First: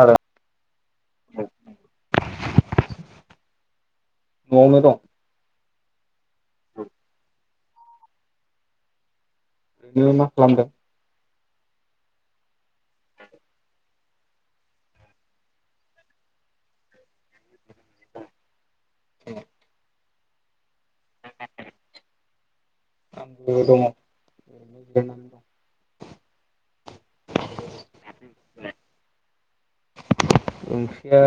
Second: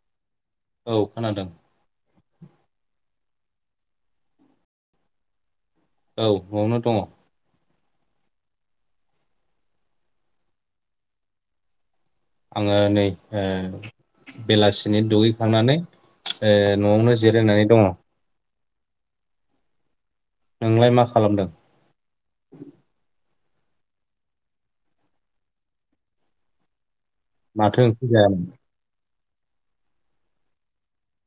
आरो औ खोनादों। न'आवनो दं। औ न'आवनो दङ। नोङो मा खालामदों? आङो नै ओ बेलासिनि दुगैखांनानै ओ न'आवनो जिरायनानै दङ। औ नोंलाय मा खालामदों। आंबो दङ माथो ओंख्रि जायामोन? ओंख्रिया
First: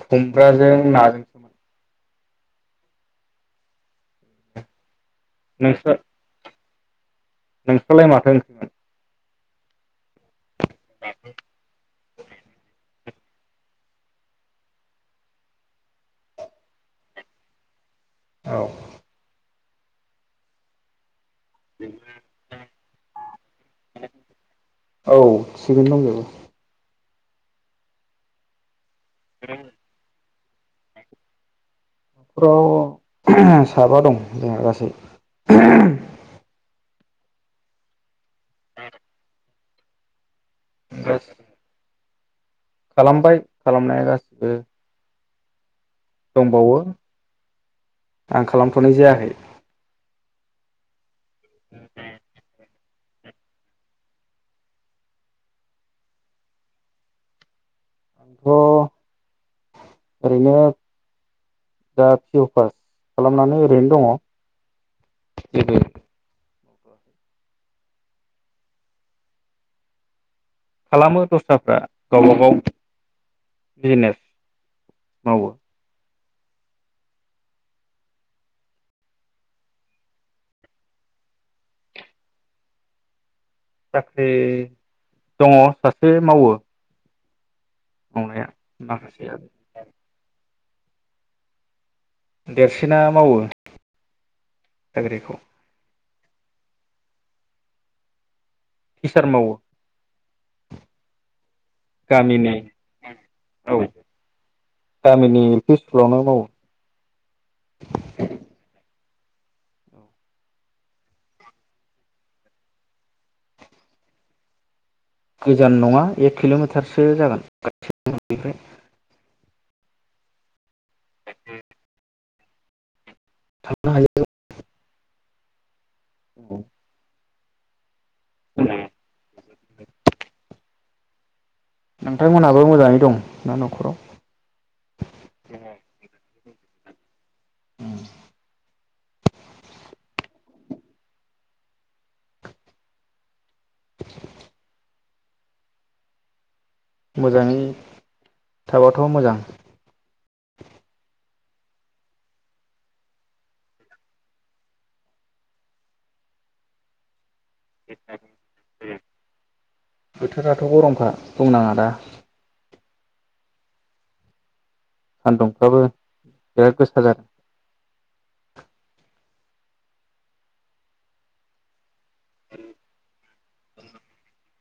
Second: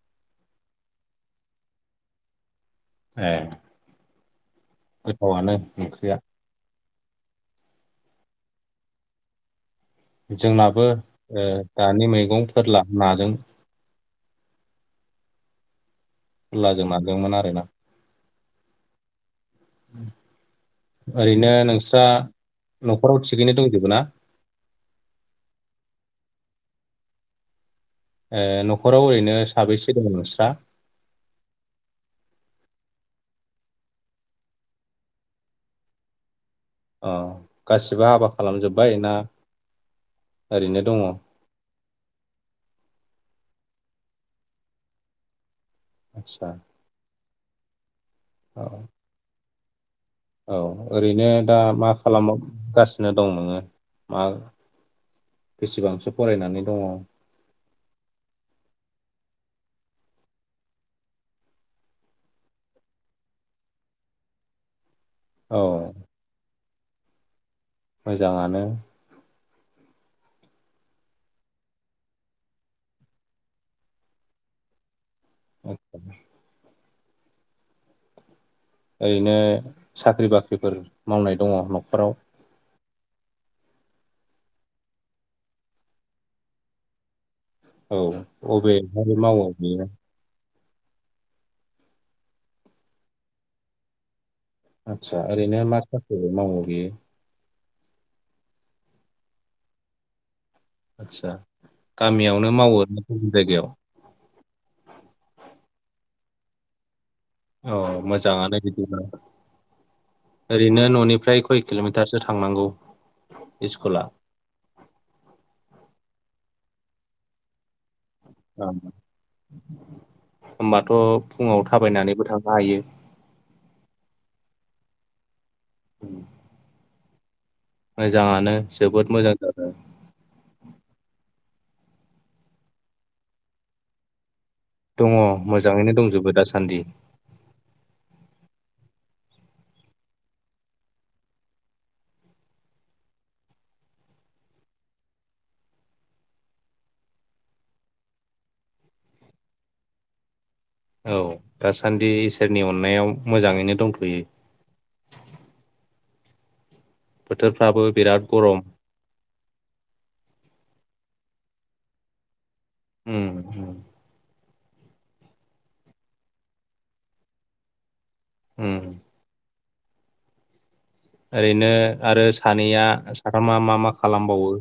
खुमब्राजों ना एह गोथावआनो ओंख्रिया। नोंसोरालाय माथो ओंं जोंनाबो ओ दानि मैगं फोरला नाजों फोरलाजों नाजोंमोन आरो ना। औ उम ओरैनो नोंस्रा न'खराव थिगैनो दंजोबो ना? औ थिगैनो दंजोबो एह न' ख'राव ओरैनो साबैसे दङ नोंस्रा? न'खराव साबा दं जोंहा गासै। अ गासिबो हाबा खालामजोब्बाय ना ओरैनो दङ। खालामबाय खालामनाया गासिबो आदसा दंबावो आं औ खालामथ'नाय जायाखै। औ ओरैनो दा मा खालाम गासि नो दं नोङो मा बेसेबांसो फरायनानै दङ? आंथ' ओरैनो दा पि अ पास खालामनानै ओरैनो दङ। औ। जेबो मोजाङानो खालामो दस्राफ्रा गावबा गाव बिजनेस मावो आतसा। ओरैनो साख्रि बाख्रिफोर मावनाय दङ न'खराव? साख्रि दङ सासे मावो। औ मावनाया अबे हाय माखासेया मावो बेयो? देरसिना मावो। आदसा साख्रिखौ ओरैनो मा [unintelligible] टिसार मावो आथसा गामियावनो गामिनि मावो ना गुबुन जायगायाव? औ गामिनि एल फि स्कुलावनो मावो। औ मोजाङानो बिदिबा ओरैनो न'निफ्राय खय किल मिटारसो थांनांगौ इस्कुला? गोजान नङा एक [unintelligible] जागोन। ओम। होमबाथ' फुङाव थाबायनानैबो थांनो हायो। थांनो हायो। उम। मोजाङानो जोबोद मोजां। जादों नोंथांमोनहाबो मोजाङै दं ना नखराव? दङ मोजाङैनो दंजोबो दासान सानदि मोजाङै थाबाथ' मोजां। औ दासान्दि इसोरनि अननायाव मोजाङैनो दंथ'यो। बोथोरफ्राबो बिराद गरम। बोथोराथ' गरमखा बुंनाङा दा होम ओ। सान्दुंफ्राबो बिराद गोसा जादों ओम। ओरैनो आरो सानैया आरो मा मा मा खालामबावो?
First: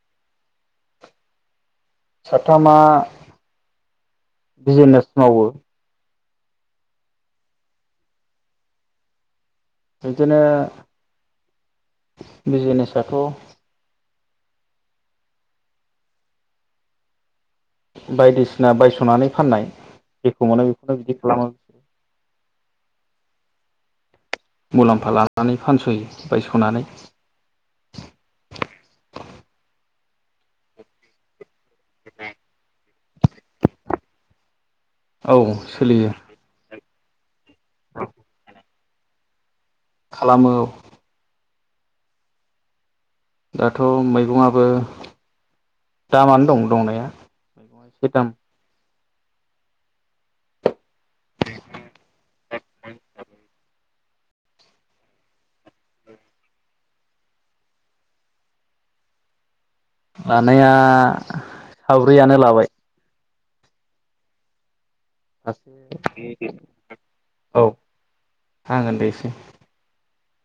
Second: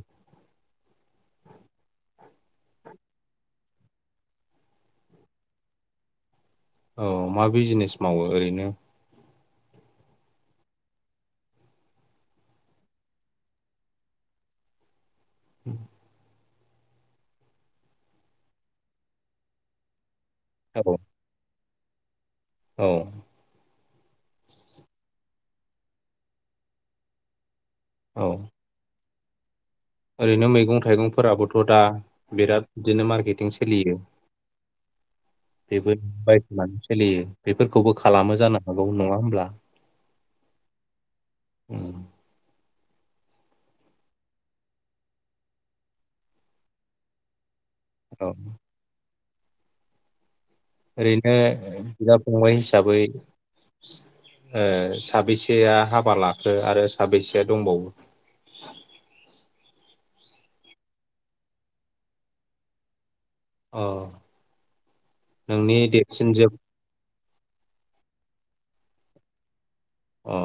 साथामा बिजिनेस मावो। औ मा बिजिनेस मावो ओरैनो? बिदिनो बिजिनेसाथ' [inaudible] बायदिसिना बायसनानै फाननाय जेखौ मोनो औ बेखौनो बिदि खालामो औ मुलाम्फा लानानै फानसयो बायसनानै औ ओरैनो मैगं थाइगंफोराबोथ थदा बिराद बिदिनो मार्केटिं सोलियो औ बेबो सोलियो बायस'नानै सोलियो बेफोरखौबो खालामो जाना [unintelligible] नङा होनोमब्ला खालामो औ ओम दाथ मैगंआबो दामानो दं दंनाया मैगंआ एसे औ दाम ओरैनो बिदा फंबाय हिसाबै ओ साबेसेया हाबा लाखो आरो साबेसेया दंबावो? लानाया साब्रैयानो लाबाय औ औ आं ओनदैसिन अ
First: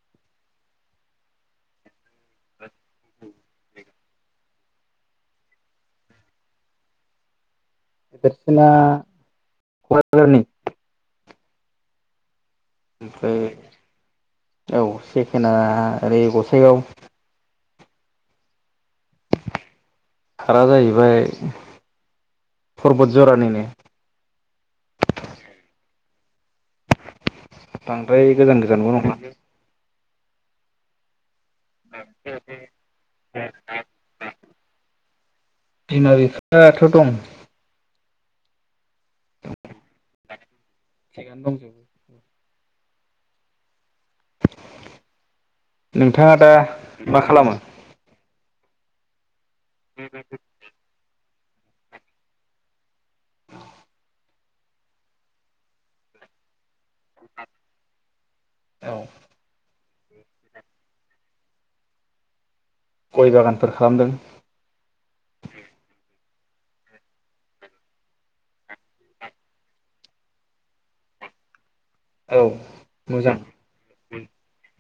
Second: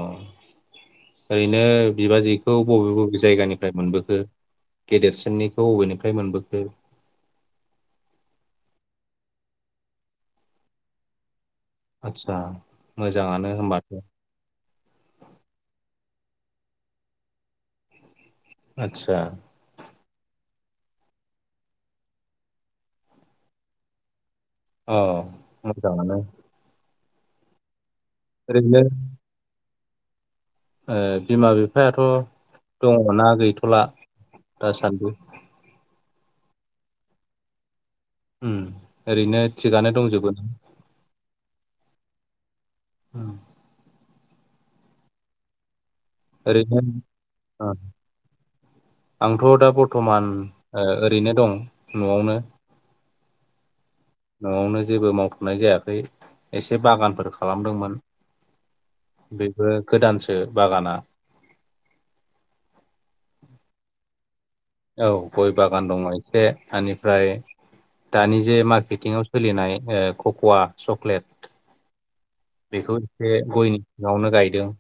ओरैनो बिबाजैखौ बबे बबे जायगानिफ्राय मोनबोखो गेदेरसिननिखौ बबेनिफ्राय मोनबोखो बेेरसिना कक्राझारनि आतसा ओमफ्राय औ सेकेणडआ ओरै [unintelligible] आतसा रा जाहैबाय परबत जरानिनो अ म जानो [unintelligible] बांद्राय गोजान गोजानबो नंङा ओ बिमा बिफायाथ' दङ ना गैथ'ला दासान्दि बिमा बिफायाथ दं ओम ओरैनो थिगानो दंजोबो [inaudible] औ नोंथाङा दा मा खालामो? आं थ' दा बर्थमान ओ ओरैनो दं। न'आवनो। न'आवनो जेबो मावथनाय जायाखै ए से बागानफोर खालामदोंमोन। औ बेफोर गोदानसो बागाना। गय बागानफोर खालामदों। बे ओनिफ्राय दानि जे मार्केटिंआव सोलिनाय ओ कक'वा चक्लेट औ बेखौ एसे मोजां गयनि सिङावनो गायदों।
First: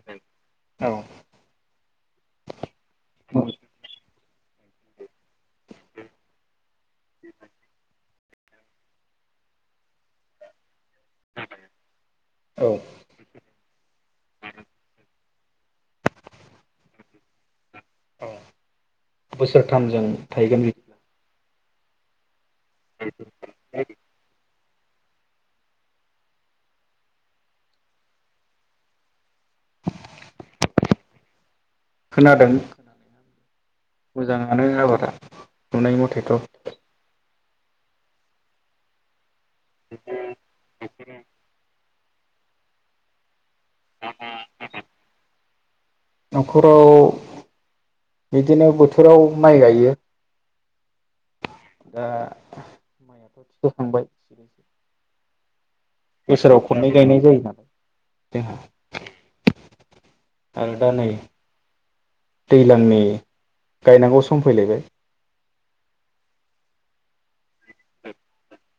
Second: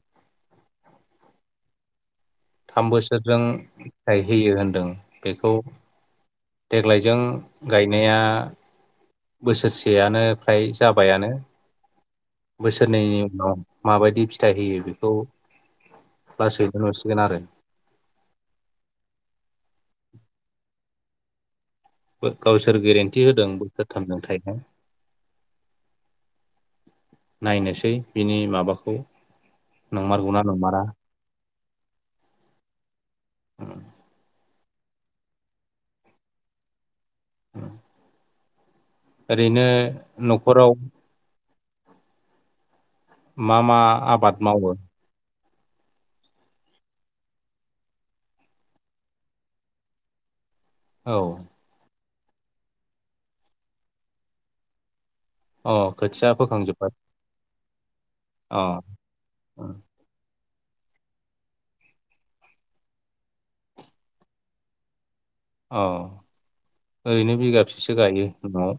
औ। थाम बोसोरजों फिथाय होयो होन्दों। बेखौ देग्लायजों गायनाया बोसोरसेयानो फ्राय जाबायानो। औ बोसोरनैनि उनाव माबायदि फिथाइ होयो बेखौ [inaudible] आरो। औ बोसोरथामजों थायगोन बि बो गावसोर गेरेन्टि होदों बोसोरथामजों थायगोन नायनोसै बिनि माबाखौ नंमारगौना नंमारा। खोनादों। मोजां। [inaudible] नुनाय मथेथ'। औ। ओरैनो नखराव मा मा आबाद मावो? नखराव बिदिनो बोथोराव माइ गायो। औ। दा फोखांबाय। अ खोथिया बोसोराव फोखांजोब्बाय खननै गायनाय जायो ना अ ओं। आरो दा नै दैलांनि गायनांगौ सम फैलायबाय। अ ओरैनो बिगाब बैसेसो गायो न'आव?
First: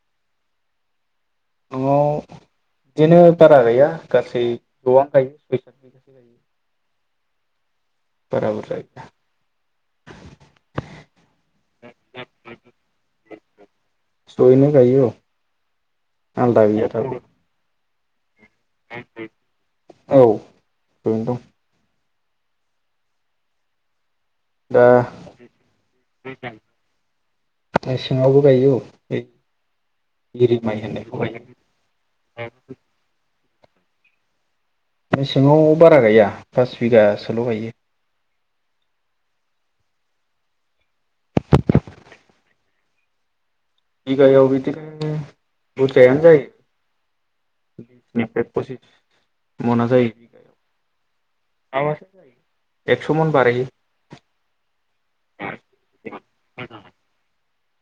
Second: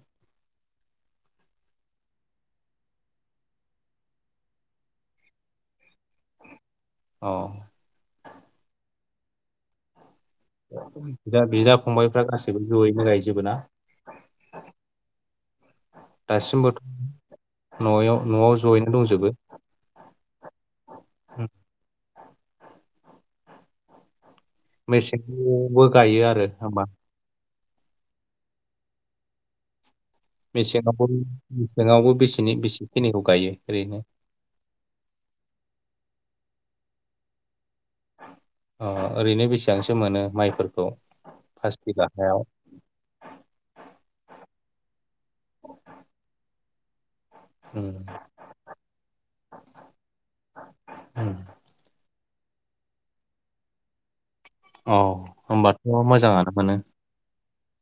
न'आव बिदिनो बारा गैया गासै गोबां गायो [unintelligible] औ। बारा बुरजा गैया। बिदा फंबायफ्रा गासैबो जयैनो गायजोबो ना? जयैनो गायो औ आलादा दासिमबोथ' गैया दाबो न'याव न'आव जयैनो दंजोबो? औ जयैनो दं दा मेसेंबो गायो आरो हाबा मेसेंआवबो गायो औ बे एरि माइ मेसेङावबो होननायखौ गायो मेसेङावबो बेसेनि बेसेखिनिखौ गायो। ओरैनो मेसेङाव बारा गाया फास बिगासोल' गायो अ ओरैनो बेसेबांसो मोनो माइफोरखौ? पास बिगा हायाव बिगायाव बिदिनो बुरजायानो जायो। उम [unintelligible] फसिस मना जायो उम बिगायाव [inaudible] एकस' मन बारहैयो अ होनबाथ' मोजाङानो मोनो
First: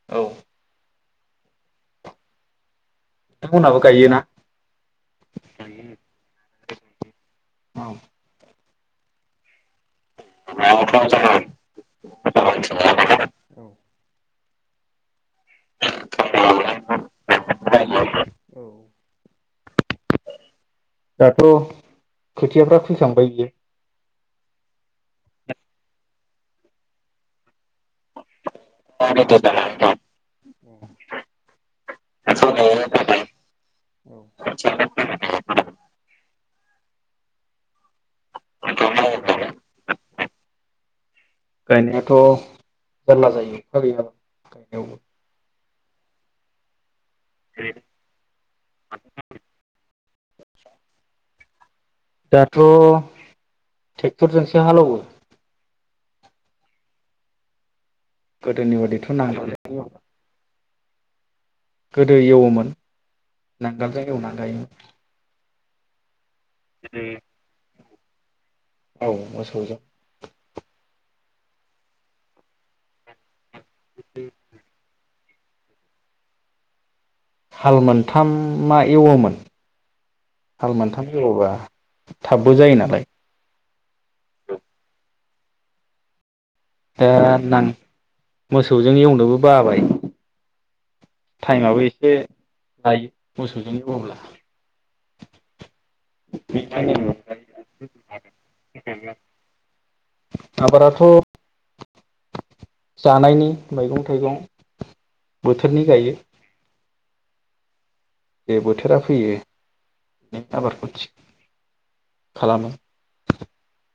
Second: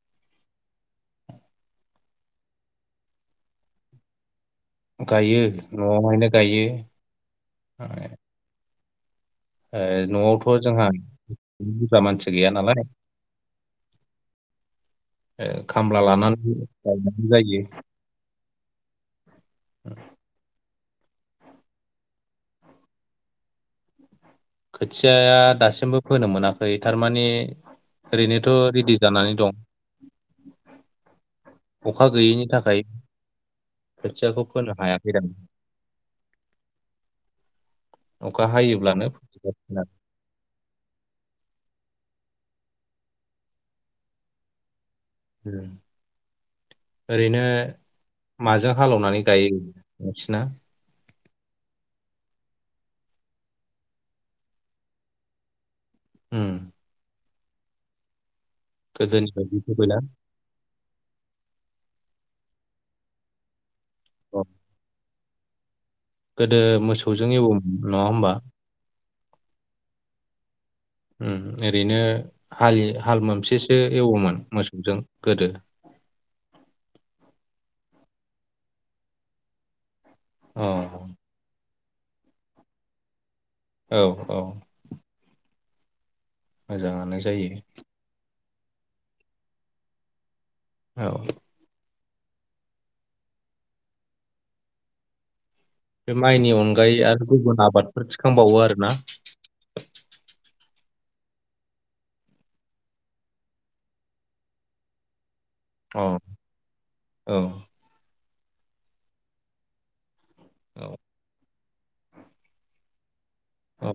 औ नोंथांमोनाबो गायोना? गायो न'आवहायनो गायो। औ [unintelligible] ओ न'आवथ' जोंहा बुरजा मानसि गैया नालाय ओ खामला लानानै गायनाय जायो दाथ' खोथियाफ्रा फोखांबाय इयो खोथियाया दासिमबो फोनो मोनाखै थारमाने ओरैनोथ' रेडि जानानै दं अखा गैयैनि थाखाय खोथियाखौ फोनो हायाखैदां अखा हायोब्लानो [unintelligible] गायनायाथ' जारला जायो अखा गैयाब्ला गायनायावबो उम ओरैनो माजों हालेवनानै गायो नोंसिना? दाथ' टेक्टरजोंसो हालौवो उम गोदोनि बादिथ' गोदोनि बायदि नांगोलजों फैबायना गोदो एवोमोन नांगोलजों हेवनानै अ गायोमोन गोदो मोसौजों एववो नंङा होमबा औ मोसौजों [unintelligible] ओरैनो हालि हाल मोनसे एवोमोन मोसौजों गोदो [inaudible] हाल मोनथामा एवोमोन अ हाल मोनथाम जौबा थाबबो जायो नालाय औ औ दा मोजांङानो जायो नां मोसौजों एवनोबो बाबाय औ टाइमाबो से लायो मोसौजों एवोब्ला बे माइनि अनगायै बेनिखायनो आरो गुबुन आबादफोर थिखांबावो आरो ना थ जानायनि मैगं थाइगं बोथोरनि औ गायो औ बे बोथोरा फैयो [unintelligible] खालामो [unintelligible] औ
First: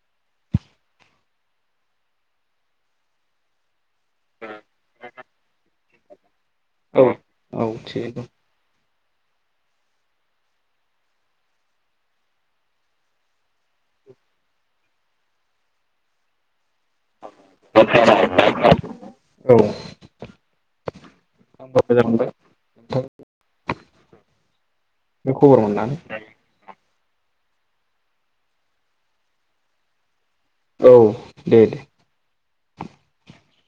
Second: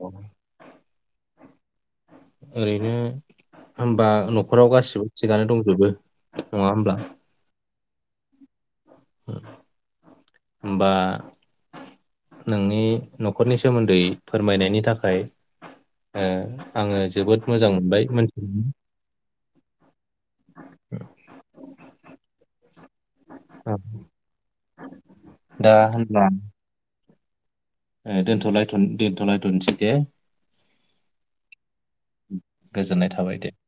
ओरैनो होमबा नखराव गासिबो थिगानो दंजोबो नंङा होमब्ला थिगै दं होमबा नोंनि नखरनि सोमोन्दै फोरमायनायनि थाखाय ओ आंङो जोबोद मोजां दं मोनबाय मोनथिनानै [inaudible] औ आंबो मोजां मोनबाय औ नो खबर मोननानै ए दोनथ‌ लायथ दोनथ लायथनोसै दे औ दे दे [inaudible] गोजोननाय थाबाय दे